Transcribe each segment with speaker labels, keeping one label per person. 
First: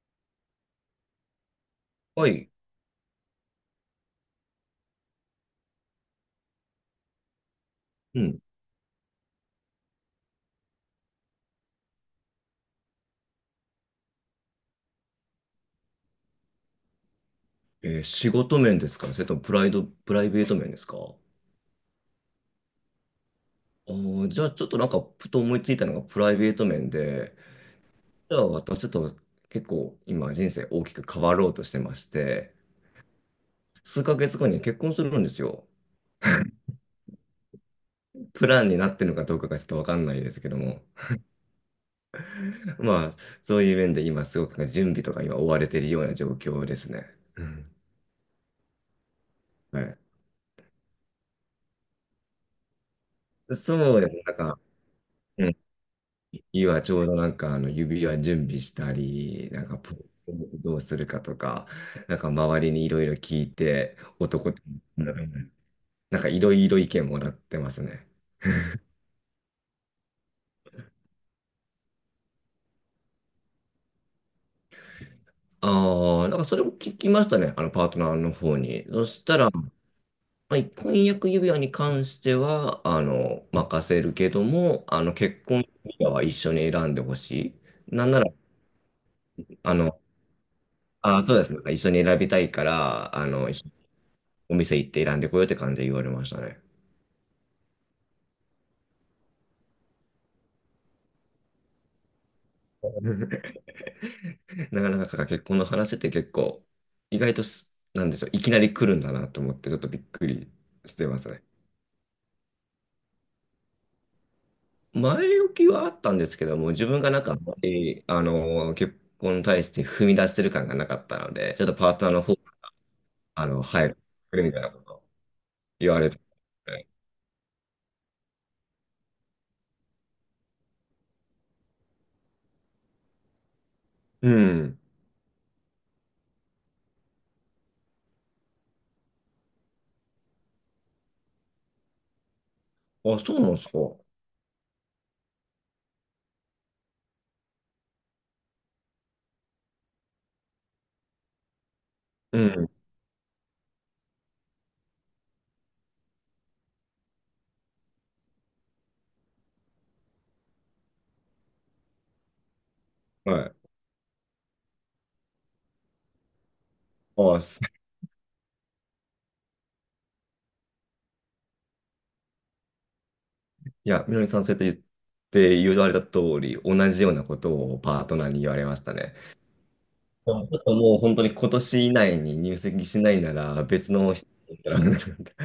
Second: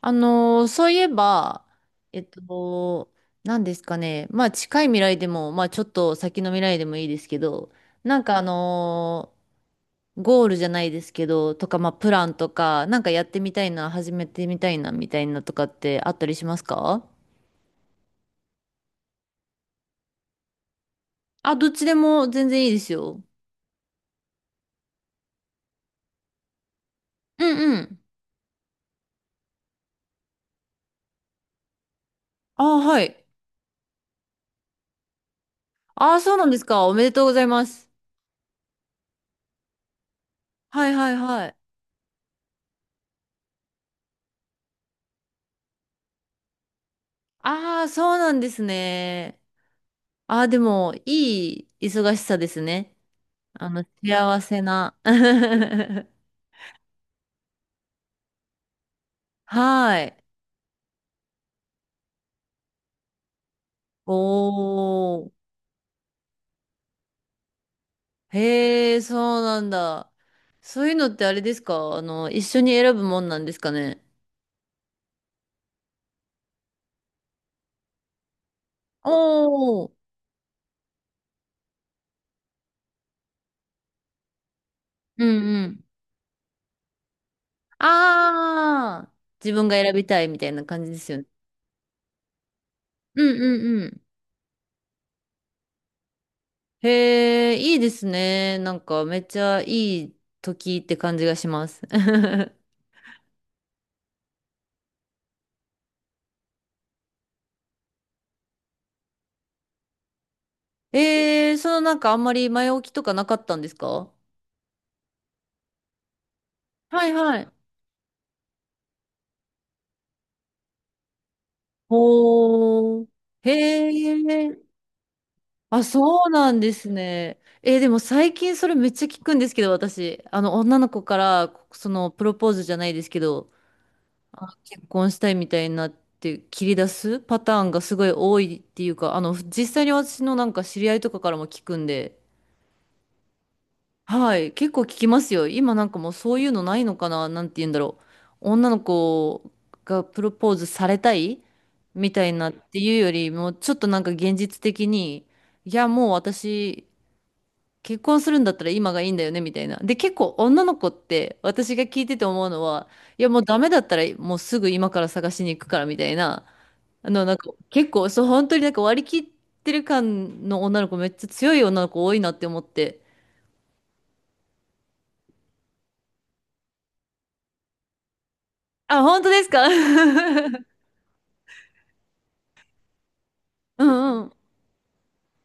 Speaker 1: そういえば、えっ
Speaker 2: はい。
Speaker 1: と、何ですかね。まあ近い未来でも、まあちょっと先の未来でもいいですけど、な
Speaker 2: う
Speaker 1: んか
Speaker 2: ん。
Speaker 1: ゴールじゃないですけど、とか、まあプランとか、なんかやってみたいな、始めてみたいな、みたいなとかってあったりしますか？
Speaker 2: 仕事面ですか？それともプライド、プライベート面ですか？
Speaker 1: あ、どっちでも全然いいですよ。
Speaker 2: じゃあちょっとなんか、ふと思いついたのがプライベート面で、
Speaker 1: うんうん。
Speaker 2: じゃあ私ちょっと、結構今人生大きく変わろうとしてまして、
Speaker 1: ああ、はい。
Speaker 2: 数ヶ月後に結婚するんですよ。
Speaker 1: ああ、そうなんですか。おめでとうございます。
Speaker 2: プランになってるのかどうかがちょっとわかんないですけども、
Speaker 1: はいはいはい。
Speaker 2: まあ、そういう面で今すごく準備とか今追われているような状況ですね。うん。
Speaker 1: ああ、そうなんですね。
Speaker 2: はい。
Speaker 1: ああ、でも、いい忙しさですね。あの、
Speaker 2: そうですね。なん
Speaker 1: 幸
Speaker 2: か、
Speaker 1: せな。
Speaker 2: うん、 今ちょうどなんか指輪準備したり、なんかポ
Speaker 1: は
Speaker 2: ケ
Speaker 1: い。
Speaker 2: モどうするかとか、なんか周りにいろいろ聞いて、男って、
Speaker 1: おー。
Speaker 2: なんかいろいろ意見もらってますね。
Speaker 1: へえ、そうなんだ。そういうのってあれですか？あの、一緒に選ぶもんなんですかね？
Speaker 2: ああ、なんかそれも聞きましたね、あのパートナーの方に。そしたら、
Speaker 1: おー。
Speaker 2: まあ婚約指輪に関しては、任せるけども、
Speaker 1: うん
Speaker 2: 結
Speaker 1: う
Speaker 2: 婚
Speaker 1: ん。
Speaker 2: 指輪は一緒に選んでほしい。なんなら、
Speaker 1: ああ、自分
Speaker 2: あ
Speaker 1: が選
Speaker 2: の、
Speaker 1: びたいみたいな感じですよ
Speaker 2: ああ、
Speaker 1: ね。
Speaker 2: そうですね。なんか一緒に選びたいから、
Speaker 1: うんう
Speaker 2: 一緒に
Speaker 1: んうん。
Speaker 2: お店行って選んでこようって感じで言われましたね。
Speaker 1: へえ、いいですね。なんかめっちゃいい時って感じがします。
Speaker 2: なかなか結婚の話って結構、意外とす、なんでしょう、いきなり来るんだなと思って、ちょっとびっくりしてますね。
Speaker 1: そのなんかあんまり前置きとかなかったんですか？
Speaker 2: 前置きはあったんですけども、自分
Speaker 1: は
Speaker 2: が
Speaker 1: い
Speaker 2: なんかあ
Speaker 1: は
Speaker 2: ん
Speaker 1: い。
Speaker 2: まり、結婚に対して踏み出してる感がなかったので、ちょっとパートナーの方、
Speaker 1: おー。へ
Speaker 2: 入るみたい
Speaker 1: え。
Speaker 2: なこと
Speaker 1: あ、
Speaker 2: 言われて、
Speaker 1: そうなんですね。でも最近それめっちゃ聞くんですけど、私。あの、女の子から、その、プロポーズじゃないですけど、
Speaker 2: うん。
Speaker 1: 結婚したいみたいになって切り出すパターンがすごい多いっていうか、あの、実際に私のなんか知り合いとかからも聞くんで、
Speaker 2: あ、そうなんですか。
Speaker 1: はい、結構聞きますよ。今なんかもうそういうのないのかな、なんて言うんだろう。女の子がプロポーズされたいみたい
Speaker 2: う
Speaker 1: なっ
Speaker 2: ん。
Speaker 1: ていうよりも、ちょっとなんか現実的に、いや、もう私、結婚するんだったら今がいいんだよね、みたいな。で、結構女の子って、私が聞いてて思うのは、いや、
Speaker 2: は
Speaker 1: もう
Speaker 2: い。
Speaker 1: ダメだったら、もうすぐ今から探しに行くから、みたいな。あの、なん
Speaker 2: あ、
Speaker 1: か、
Speaker 2: す
Speaker 1: 結構、そう、本当になんか割り切ってる感の女の子、めっちゃ強い女の子多いなって思って。
Speaker 2: いや、みのりさんそうやって言われた通り、同じようなことをパートナーに言われました
Speaker 1: あ、
Speaker 2: ね。
Speaker 1: 本当ですか？
Speaker 2: ち ょっともう本当に今年以内に入籍しないなら
Speaker 1: う
Speaker 2: 別の
Speaker 1: んう
Speaker 2: 人
Speaker 1: ん。
Speaker 2: に行ったら、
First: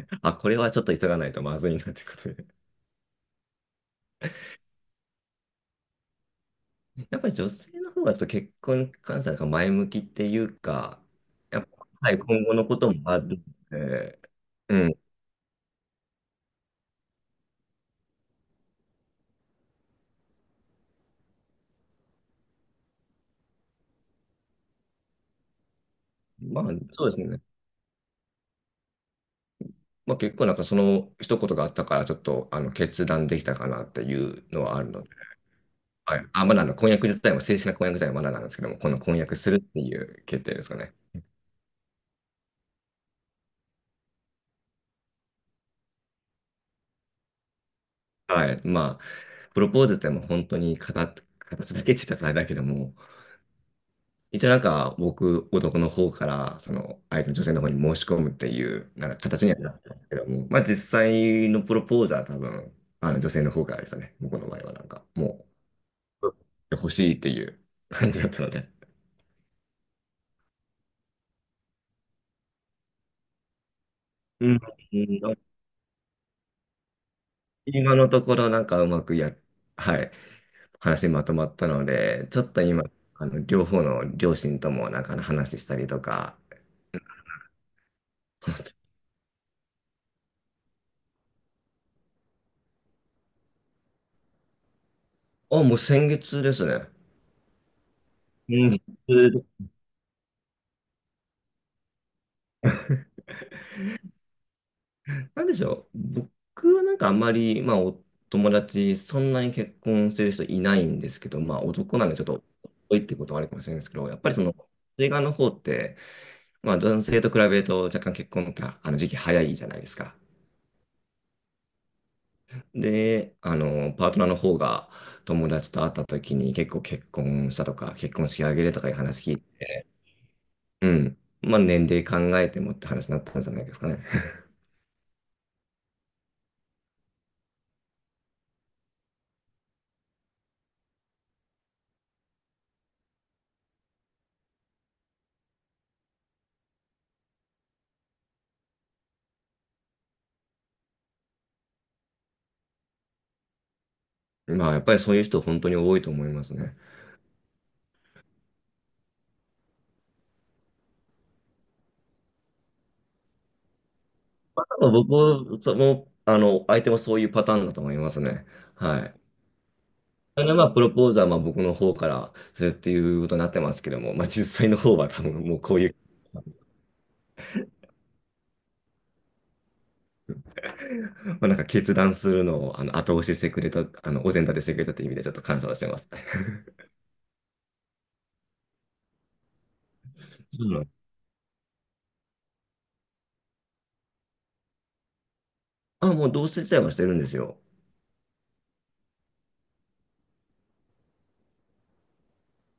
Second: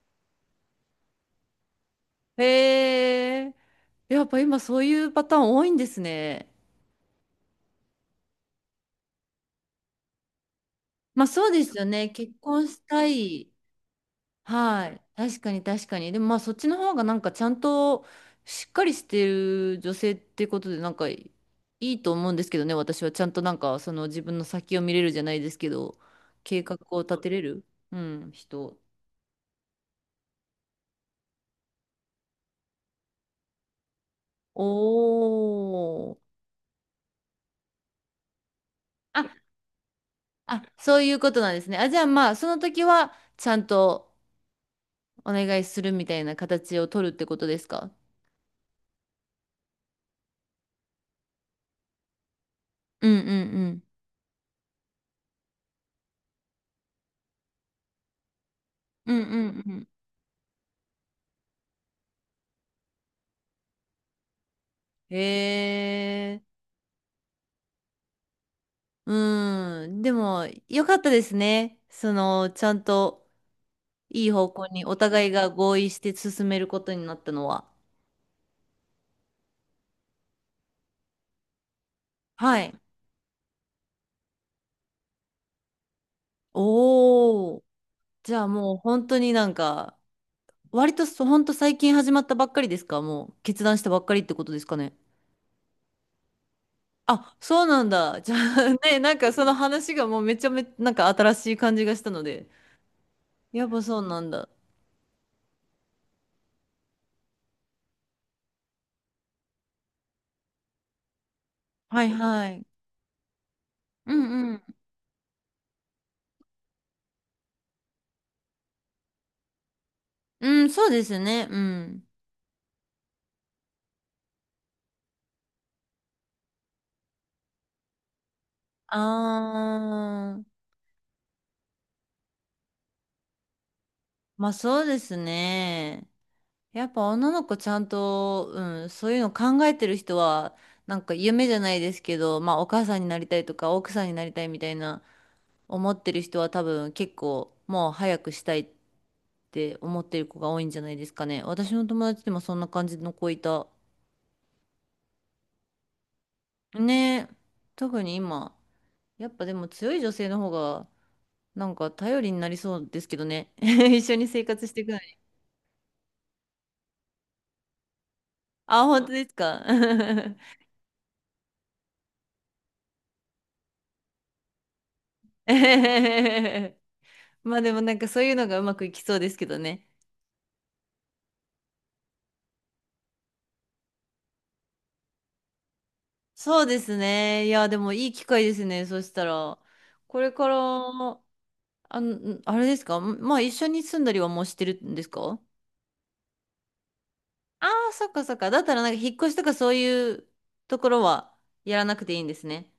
Speaker 2: あ、これはちょっと急がないとまずいなということで。
Speaker 1: へえ。やっぱ今そういうパターン多いんですね。
Speaker 2: やっぱり女性の方がちょっと結婚に関しては前向きっていうか、
Speaker 1: まあそう
Speaker 2: や
Speaker 1: で
Speaker 2: っ
Speaker 1: すよ
Speaker 2: ぱ、
Speaker 1: ね。
Speaker 2: はい、
Speaker 1: 結
Speaker 2: 今後
Speaker 1: 婚
Speaker 2: のこ
Speaker 1: し
Speaker 2: と
Speaker 1: た
Speaker 2: もある
Speaker 1: い。
Speaker 2: ので、う
Speaker 1: は
Speaker 2: ん、
Speaker 1: い。確かに確かに。でもまあそっちの方がなんかちゃんとしっかりしてる女性ってことでなんかいいと思うんですけどね。私はちゃんとなんかその自分の先を見れるじゃないですけど、
Speaker 2: ま
Speaker 1: 計
Speaker 2: あ
Speaker 1: 画を
Speaker 2: そうです
Speaker 1: 立てれ
Speaker 2: ね。
Speaker 1: る、うん、人。
Speaker 2: まあ結構なんかその一言があったから、ちょっと決断できたかなっていうのはあるので、
Speaker 1: お
Speaker 2: は
Speaker 1: ー。
Speaker 2: い。あ、まだ婚約自体も、正式な婚約自体はまだなんですけども、この婚約
Speaker 1: あ、
Speaker 2: するっていう決定
Speaker 1: あ、
Speaker 2: ですかね。
Speaker 1: そういうことなんですね。あ、じゃあまあ、その時は、ちゃんとお願いするみたいな形を取るってことですか？
Speaker 2: はい。まあ、プロポーズってもう本当に形だけって言ったらあれだけども、
Speaker 1: うんうんうん。
Speaker 2: 一応なんか僕、男の方から、その相手の女性の方に申し込むっていう、なん
Speaker 1: う
Speaker 2: か
Speaker 1: んう
Speaker 2: 形にはな
Speaker 1: ん
Speaker 2: っ
Speaker 1: う
Speaker 2: てますけども、まあ実際のプロポーズは多分、あの女性の方からでしたね。僕の場合はなんか、
Speaker 1: ん。
Speaker 2: も
Speaker 1: へ
Speaker 2: う、
Speaker 1: え。
Speaker 2: 欲しいっていう感じだったので。
Speaker 1: うん。でも、よかったですね。その、ちゃんといい
Speaker 2: う
Speaker 1: 方
Speaker 2: ん。う
Speaker 1: 向にお互い
Speaker 2: ん、
Speaker 1: が合意して進めることになったのは。
Speaker 2: 今のところなんかうまくや、はい、話まとまったので、ちょっ
Speaker 1: は
Speaker 2: と
Speaker 1: い。
Speaker 2: 今、両方の両親ともなんか話したりとか、
Speaker 1: おお。じゃあもう本当になんか、割と本当最近始まったばっかりですか？もう決断したばっかりってことですかね。
Speaker 2: あ、もう先月ですね。
Speaker 1: あ、そうなんだ。じゃ
Speaker 2: う
Speaker 1: あ
Speaker 2: ん。
Speaker 1: ね、なんかその話がもうめちゃめちゃなんか新しい感じがしたので。やっぱそうなんだ。
Speaker 2: なんでしょう。僕はなんかあんまり、まあ、お友達、そんなに結婚してる人いないんですけど、まあ、男
Speaker 1: は
Speaker 2: な
Speaker 1: い
Speaker 2: んでちょっと、
Speaker 1: はい。
Speaker 2: 多いってことはあるかもしれないですけど、
Speaker 1: う
Speaker 2: やっぱりそ
Speaker 1: んう
Speaker 2: の、
Speaker 1: ん。
Speaker 2: 映画の方って、まあ、男性と比べると若干結婚っあの時期早いじゃないですか。
Speaker 1: うん、そうですね。うん。
Speaker 2: で、パートナーの方が友達と会った時に結構結婚したとか、結婚式挙げるとかいう
Speaker 1: あ
Speaker 2: 話聞いて、
Speaker 1: ー、
Speaker 2: うん。まあ、年齢考えてもって話になったんじゃないですかね。
Speaker 1: まあそうですね。やっぱ女の子ちゃんと、うん、そういうの考えてる人は、なんか夢じゃないですけど、まあお母さんになりたいとか奥さんになりたいみたいな思ってる人は多分結構もう早くしたいって思ってる子が多いんじゃないですかね。私の友達でもそんな感じの子いた。
Speaker 2: まあ、やっぱりそういう人本当に多いと思いますね。
Speaker 1: ねえ、特に今、やっぱでも強い女性の方がなんか頼りになりそうですけどね。一緒に生活していくの
Speaker 2: 僕
Speaker 1: に。
Speaker 2: も、その、相手もそういうパターンだと思いますね。
Speaker 1: あ、本
Speaker 2: は
Speaker 1: 当
Speaker 2: い。
Speaker 1: ですか。
Speaker 2: で、ま あ、プロポーズは、まあ、僕の方からするっていうことになってますけども、まあ、実際の方は多分
Speaker 1: えへ
Speaker 2: もうこういう、
Speaker 1: へへまあでもなんかそういうのがうまくいきそうですけどね。
Speaker 2: まあ、なんか決断するのを、後押ししてくれた、お膳立てしてくれたっていう意味でちょっと感謝をしてます。
Speaker 1: そうですね。いや、でもいい機会ですね。そしたら、これ
Speaker 2: う
Speaker 1: から、
Speaker 2: ん。
Speaker 1: あの、あれですか？まあ一緒に住んだりはもうしてるんですか？
Speaker 2: あ、もう同棲自体はしてるんですよ。
Speaker 1: ああ、そっかそっか。だったらなんか引っ越しとかそういうところはやらなくていいんですね。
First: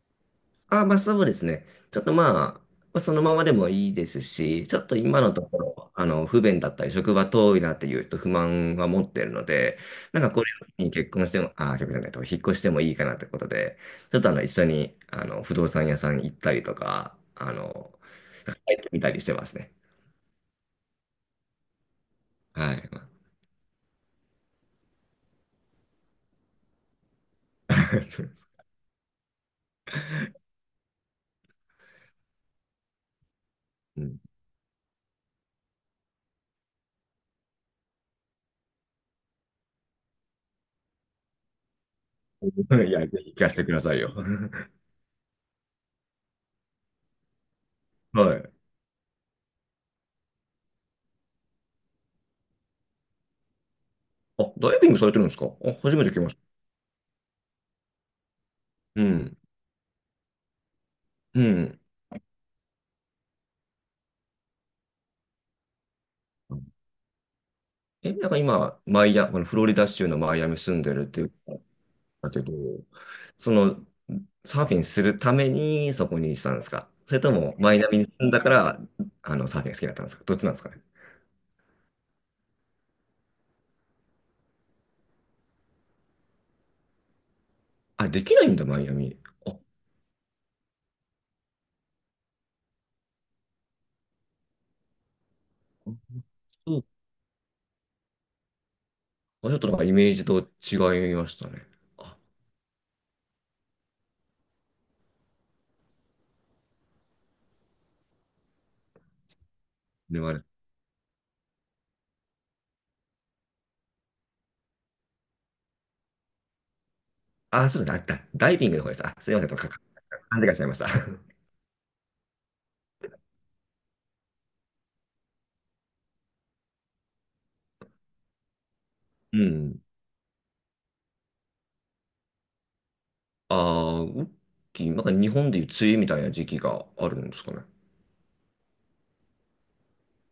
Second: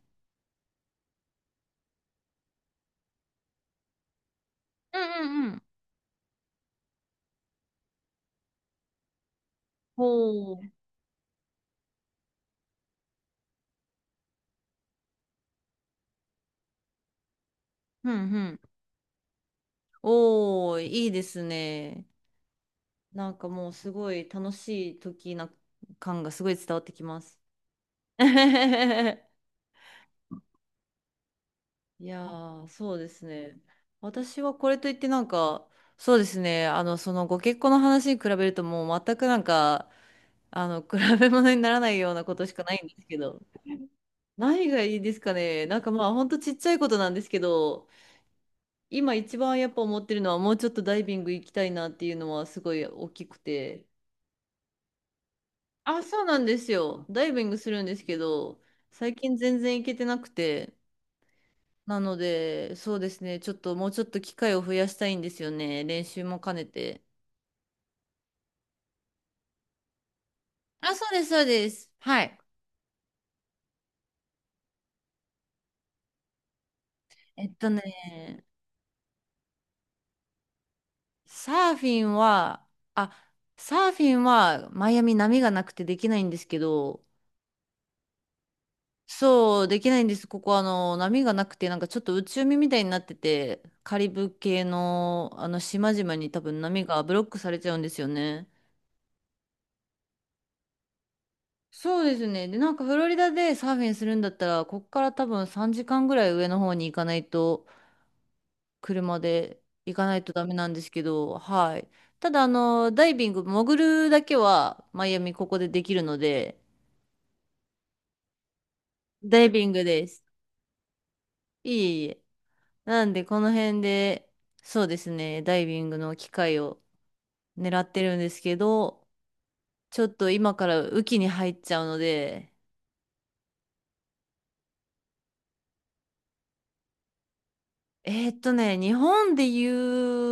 Speaker 2: あ、まあそうですね。ちょっとまあ、そのままでもいいですし、ちょっと
Speaker 1: うん
Speaker 2: 今
Speaker 1: う
Speaker 2: のと
Speaker 1: んう
Speaker 2: こ
Speaker 1: ん。
Speaker 2: ろ、不便だったり、職場遠いなっていうと不満は持ってるので、
Speaker 1: お
Speaker 2: なんかこれ
Speaker 1: ー。
Speaker 2: に結婚しても、あ、結婚じゃないと、引っ越してもいいかなってことで、ちょっと一緒に、不動産屋さん行ったりとか、
Speaker 1: うんうん。
Speaker 2: 入ってみたりしてますね。
Speaker 1: おー、いいですね。
Speaker 2: はい。
Speaker 1: なんかもうすごい楽しい時な感がすごい伝わってきます。
Speaker 2: そうです、
Speaker 1: いやー、そうですね。
Speaker 2: うん。
Speaker 1: 私はこれといってなんか、そうですね。あの、そのご結婚の話に比べるともう全くなんか、あの、比べ物にならないようなことしかないん
Speaker 2: い
Speaker 1: です
Speaker 2: や、
Speaker 1: け
Speaker 2: ぜひ聞
Speaker 1: ど。
Speaker 2: かせてくださいよ。
Speaker 1: 何がいいですかね。なんかまあほんとちっちゃいことなんですけど、
Speaker 2: はい。
Speaker 1: 今一番やっぱ思ってるのはもうちょっとダイビング行きたいなっていうのはすごい大きくて。
Speaker 2: あ、ダイビングされてるんですか？あ、初
Speaker 1: あ、
Speaker 2: めて聞き
Speaker 1: そう
Speaker 2: まし
Speaker 1: な
Speaker 2: た。
Speaker 1: んですよ。ダイビングするんですけど、
Speaker 2: う
Speaker 1: 最近
Speaker 2: ん。
Speaker 1: 全然行けてなくて。
Speaker 2: うん。
Speaker 1: なので、そうですね。ちょっともうちょっと機会を増やしたいんですよね。練習も兼ねて。
Speaker 2: え、なんか今、マイア、このフロリダ州のマイアミ住ん
Speaker 1: あ、
Speaker 2: で
Speaker 1: そ
Speaker 2: るっ
Speaker 1: う
Speaker 2: て
Speaker 1: で
Speaker 2: い
Speaker 1: す、
Speaker 2: う
Speaker 1: そう
Speaker 2: こ
Speaker 1: です。は
Speaker 2: と
Speaker 1: い。
Speaker 2: だけど、その、サーフィンするためにそこにしたんですか？それと
Speaker 1: えっ
Speaker 2: も、
Speaker 1: と
Speaker 2: マイアミに住んだ
Speaker 1: ね、
Speaker 2: から、サーフィンが好きだったんですか？どっちなんですかね？
Speaker 1: サーフィンは、あ、サーフィンはマイアミ波がなくてできないんですけど、
Speaker 2: あ、できないんだ、マイアミ。あ、
Speaker 1: そう、できないんです。ここ、あの、波がなくて、なんかちょっと内海みたいになってて、カリブ系の、あの、島々に多分
Speaker 2: そ
Speaker 1: 波
Speaker 2: う、
Speaker 1: がブロックされちゃうんですよね。
Speaker 2: あ、ちょっとなんかイメージと違いましたね。
Speaker 1: そうで
Speaker 2: あ、
Speaker 1: すね。で、なんかフロリダでサーフィンするんだったら、こっから多分3時間ぐらい上の方に行かないと、車で行かな
Speaker 2: で
Speaker 1: い
Speaker 2: も
Speaker 1: と
Speaker 2: あれ。
Speaker 1: ダメなんですけど、はい。ただ、あの、ダイビング、潜るだけは、マイアミここでできるので、
Speaker 2: あ、そうだ、ダイビングの方です。あ、すいま
Speaker 1: ダ
Speaker 2: せ
Speaker 1: イ
Speaker 2: ん、と
Speaker 1: ビ
Speaker 2: か、
Speaker 1: ングです。
Speaker 2: 勘違いしちゃいました。
Speaker 1: いえいえ。なんで、この辺で、そうですね、ダイビングの機会を狙ってるんですけど、
Speaker 2: うん。
Speaker 1: ちょっと今から雨季に入っちゃうので、
Speaker 2: ああ、ウッキー、なんか日本でいう梅雨みたいな時期があるんですかね。
Speaker 1: 日本で言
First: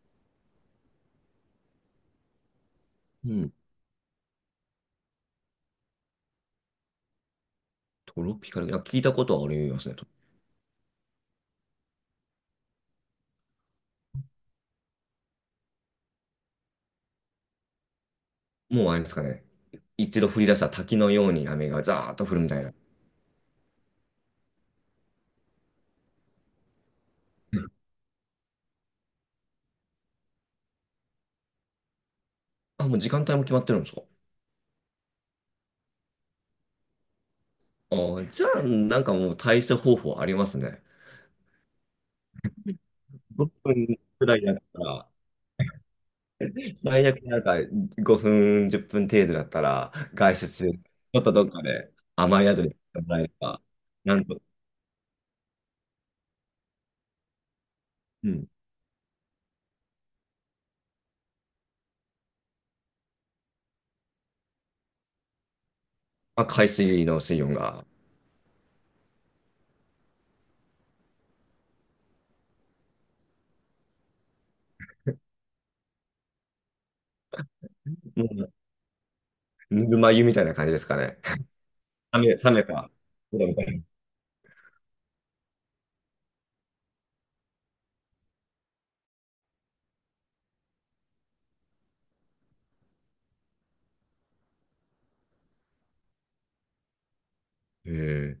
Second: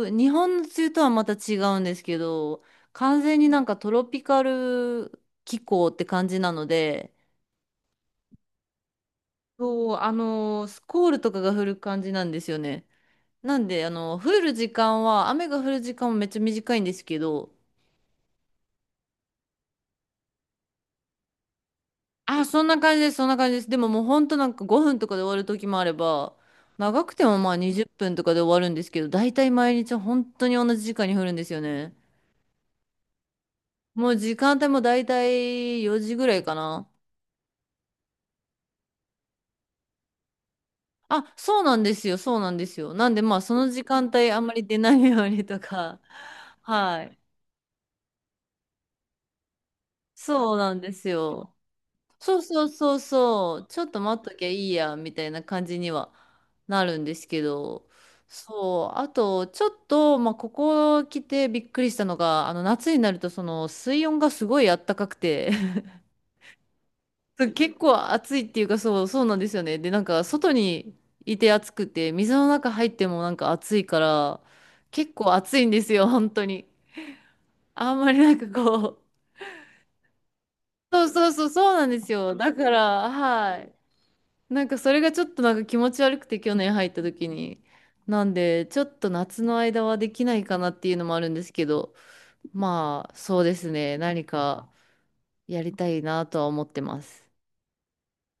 Speaker 1: う、日本の梅雨とはまた違うんですけど、完
Speaker 2: う
Speaker 1: 全に
Speaker 2: ん。
Speaker 1: なんかトロピカル気候って感じなので、
Speaker 2: トロピカル、いや、聞いたことはあります
Speaker 1: そう、
Speaker 2: ね。と、
Speaker 1: スコールとかが降る感じなんですよね。なんで、あの、降る時間は、雨が降る時間もめっちゃ短いんですけど、
Speaker 2: もうあれですかね。一度降り出した滝のように雨がザーッと降る
Speaker 1: あ、
Speaker 2: みた
Speaker 1: そ
Speaker 2: い
Speaker 1: ん
Speaker 2: な。
Speaker 1: な感じです、そんな感じです。でももうほんとなんか5分とかで終わる時もあれば、長くてもまあ
Speaker 2: うん。
Speaker 1: 20分とかで終わるんですけど、大体毎日本当に同じ時間に降るんですよね。
Speaker 2: あ、もう時間帯も決まってるんですか？
Speaker 1: もう時間帯も大体4時ぐらいかな。
Speaker 2: じゃあ、なんかもう対処方法ありますね。
Speaker 1: あ、そうなんですよ、そうなんですよ。なんでまあその
Speaker 2: 5
Speaker 1: 時
Speaker 2: 分
Speaker 1: 間
Speaker 2: く
Speaker 1: 帯
Speaker 2: ら
Speaker 1: あ
Speaker 2: い
Speaker 1: んま
Speaker 2: だっ
Speaker 1: り出
Speaker 2: た
Speaker 1: ない
Speaker 2: ら、
Speaker 1: ようにとか、は
Speaker 2: 最
Speaker 1: い。
Speaker 2: 悪なんか5分、10分程度だったら、外出
Speaker 1: そう
Speaker 2: 中、
Speaker 1: なん
Speaker 2: ち
Speaker 1: です
Speaker 2: ょっとどっ
Speaker 1: よ。
Speaker 2: かで
Speaker 1: そう
Speaker 2: 甘い宿
Speaker 1: そう
Speaker 2: り行っ
Speaker 1: そう
Speaker 2: てもらえれ
Speaker 1: そ
Speaker 2: ば、
Speaker 1: う、ちょっと
Speaker 2: な
Speaker 1: 待っ
Speaker 2: ん
Speaker 1: と
Speaker 2: と、
Speaker 1: きゃいいや、みたいな感じにはなるんですけど、
Speaker 2: うん。
Speaker 1: そう、あと、ちょっと、まあ、ここ来てびっくりしたのが、あの、夏になると、その、水温がすごいあったかくて、
Speaker 2: まあ、海水の水
Speaker 1: そう
Speaker 2: 温
Speaker 1: 結
Speaker 2: が、
Speaker 1: 構暑いっていうか、そう、そうなんですよね。で、なんか、外にいて暑くて、水の中入ってもなんか暑いから、結構暑いんですよ、本当に。あんまりなんか
Speaker 2: も
Speaker 1: こう、
Speaker 2: うぬるま湯みたいな感じです か
Speaker 1: そう
Speaker 2: ね。
Speaker 1: そうそう、そうなんですよ。
Speaker 2: 冷
Speaker 1: だ
Speaker 2: め
Speaker 1: か
Speaker 2: た。
Speaker 1: ら、はい。なんかそれがちょっとなんか気持ち悪くて去年入った時に。なんで、ちょっと夏の間はできないかなっていうのもあるんですけど、まあそうですね、何かやりたいなとは思ってます。
Speaker 2: ええ、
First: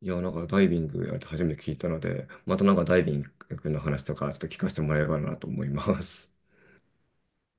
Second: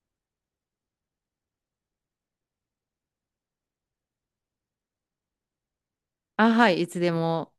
Speaker 2: いや、なんかダイビングやるって初めて聞いたので、またなんかダイビングの話とかちょっと聞かせてもらえればなと思います。
Speaker 1: あ、はい、いつでも。